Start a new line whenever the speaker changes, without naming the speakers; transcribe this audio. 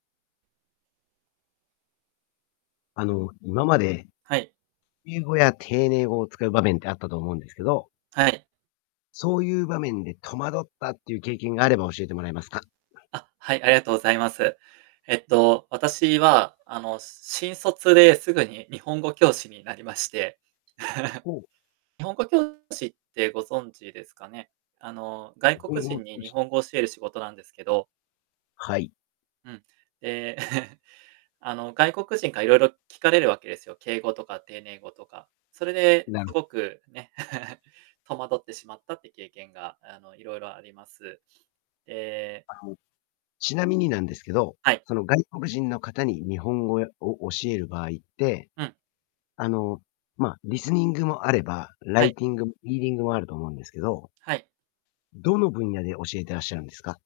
あの、今まで、
はい。
敬語や丁寧語を使う場面ってあったと思うんですけど
はい。
そういう場面で戸惑ったっていう経験があれば教えてもらえますか。
あ、はい、ありがとうございます。えっと、私は、あの、し新卒ですぐに日本語教師になりまして。
おお。
日本語教師ってご存知ですかね、あの、外
日本
国
語
人に
講
日
師。
本語教える仕事なんですけど
はい。
うん。え、あの、外国人から色々聞かれるわけですよ、敬語とか丁寧語とか。それで、
なる
すごく、ね、戸惑ってしまったって経験が、あの、色々あります。ええ
あの、ちなみになんですけど、
はい。
その外国人の方に日本語を教える場合って
うん。
あの、まあ、リスニングもあればラ
は
イ
い。
ティング、リーディングもあると思うんですけど
はい。
どの分野で教えていらっしゃるんですか？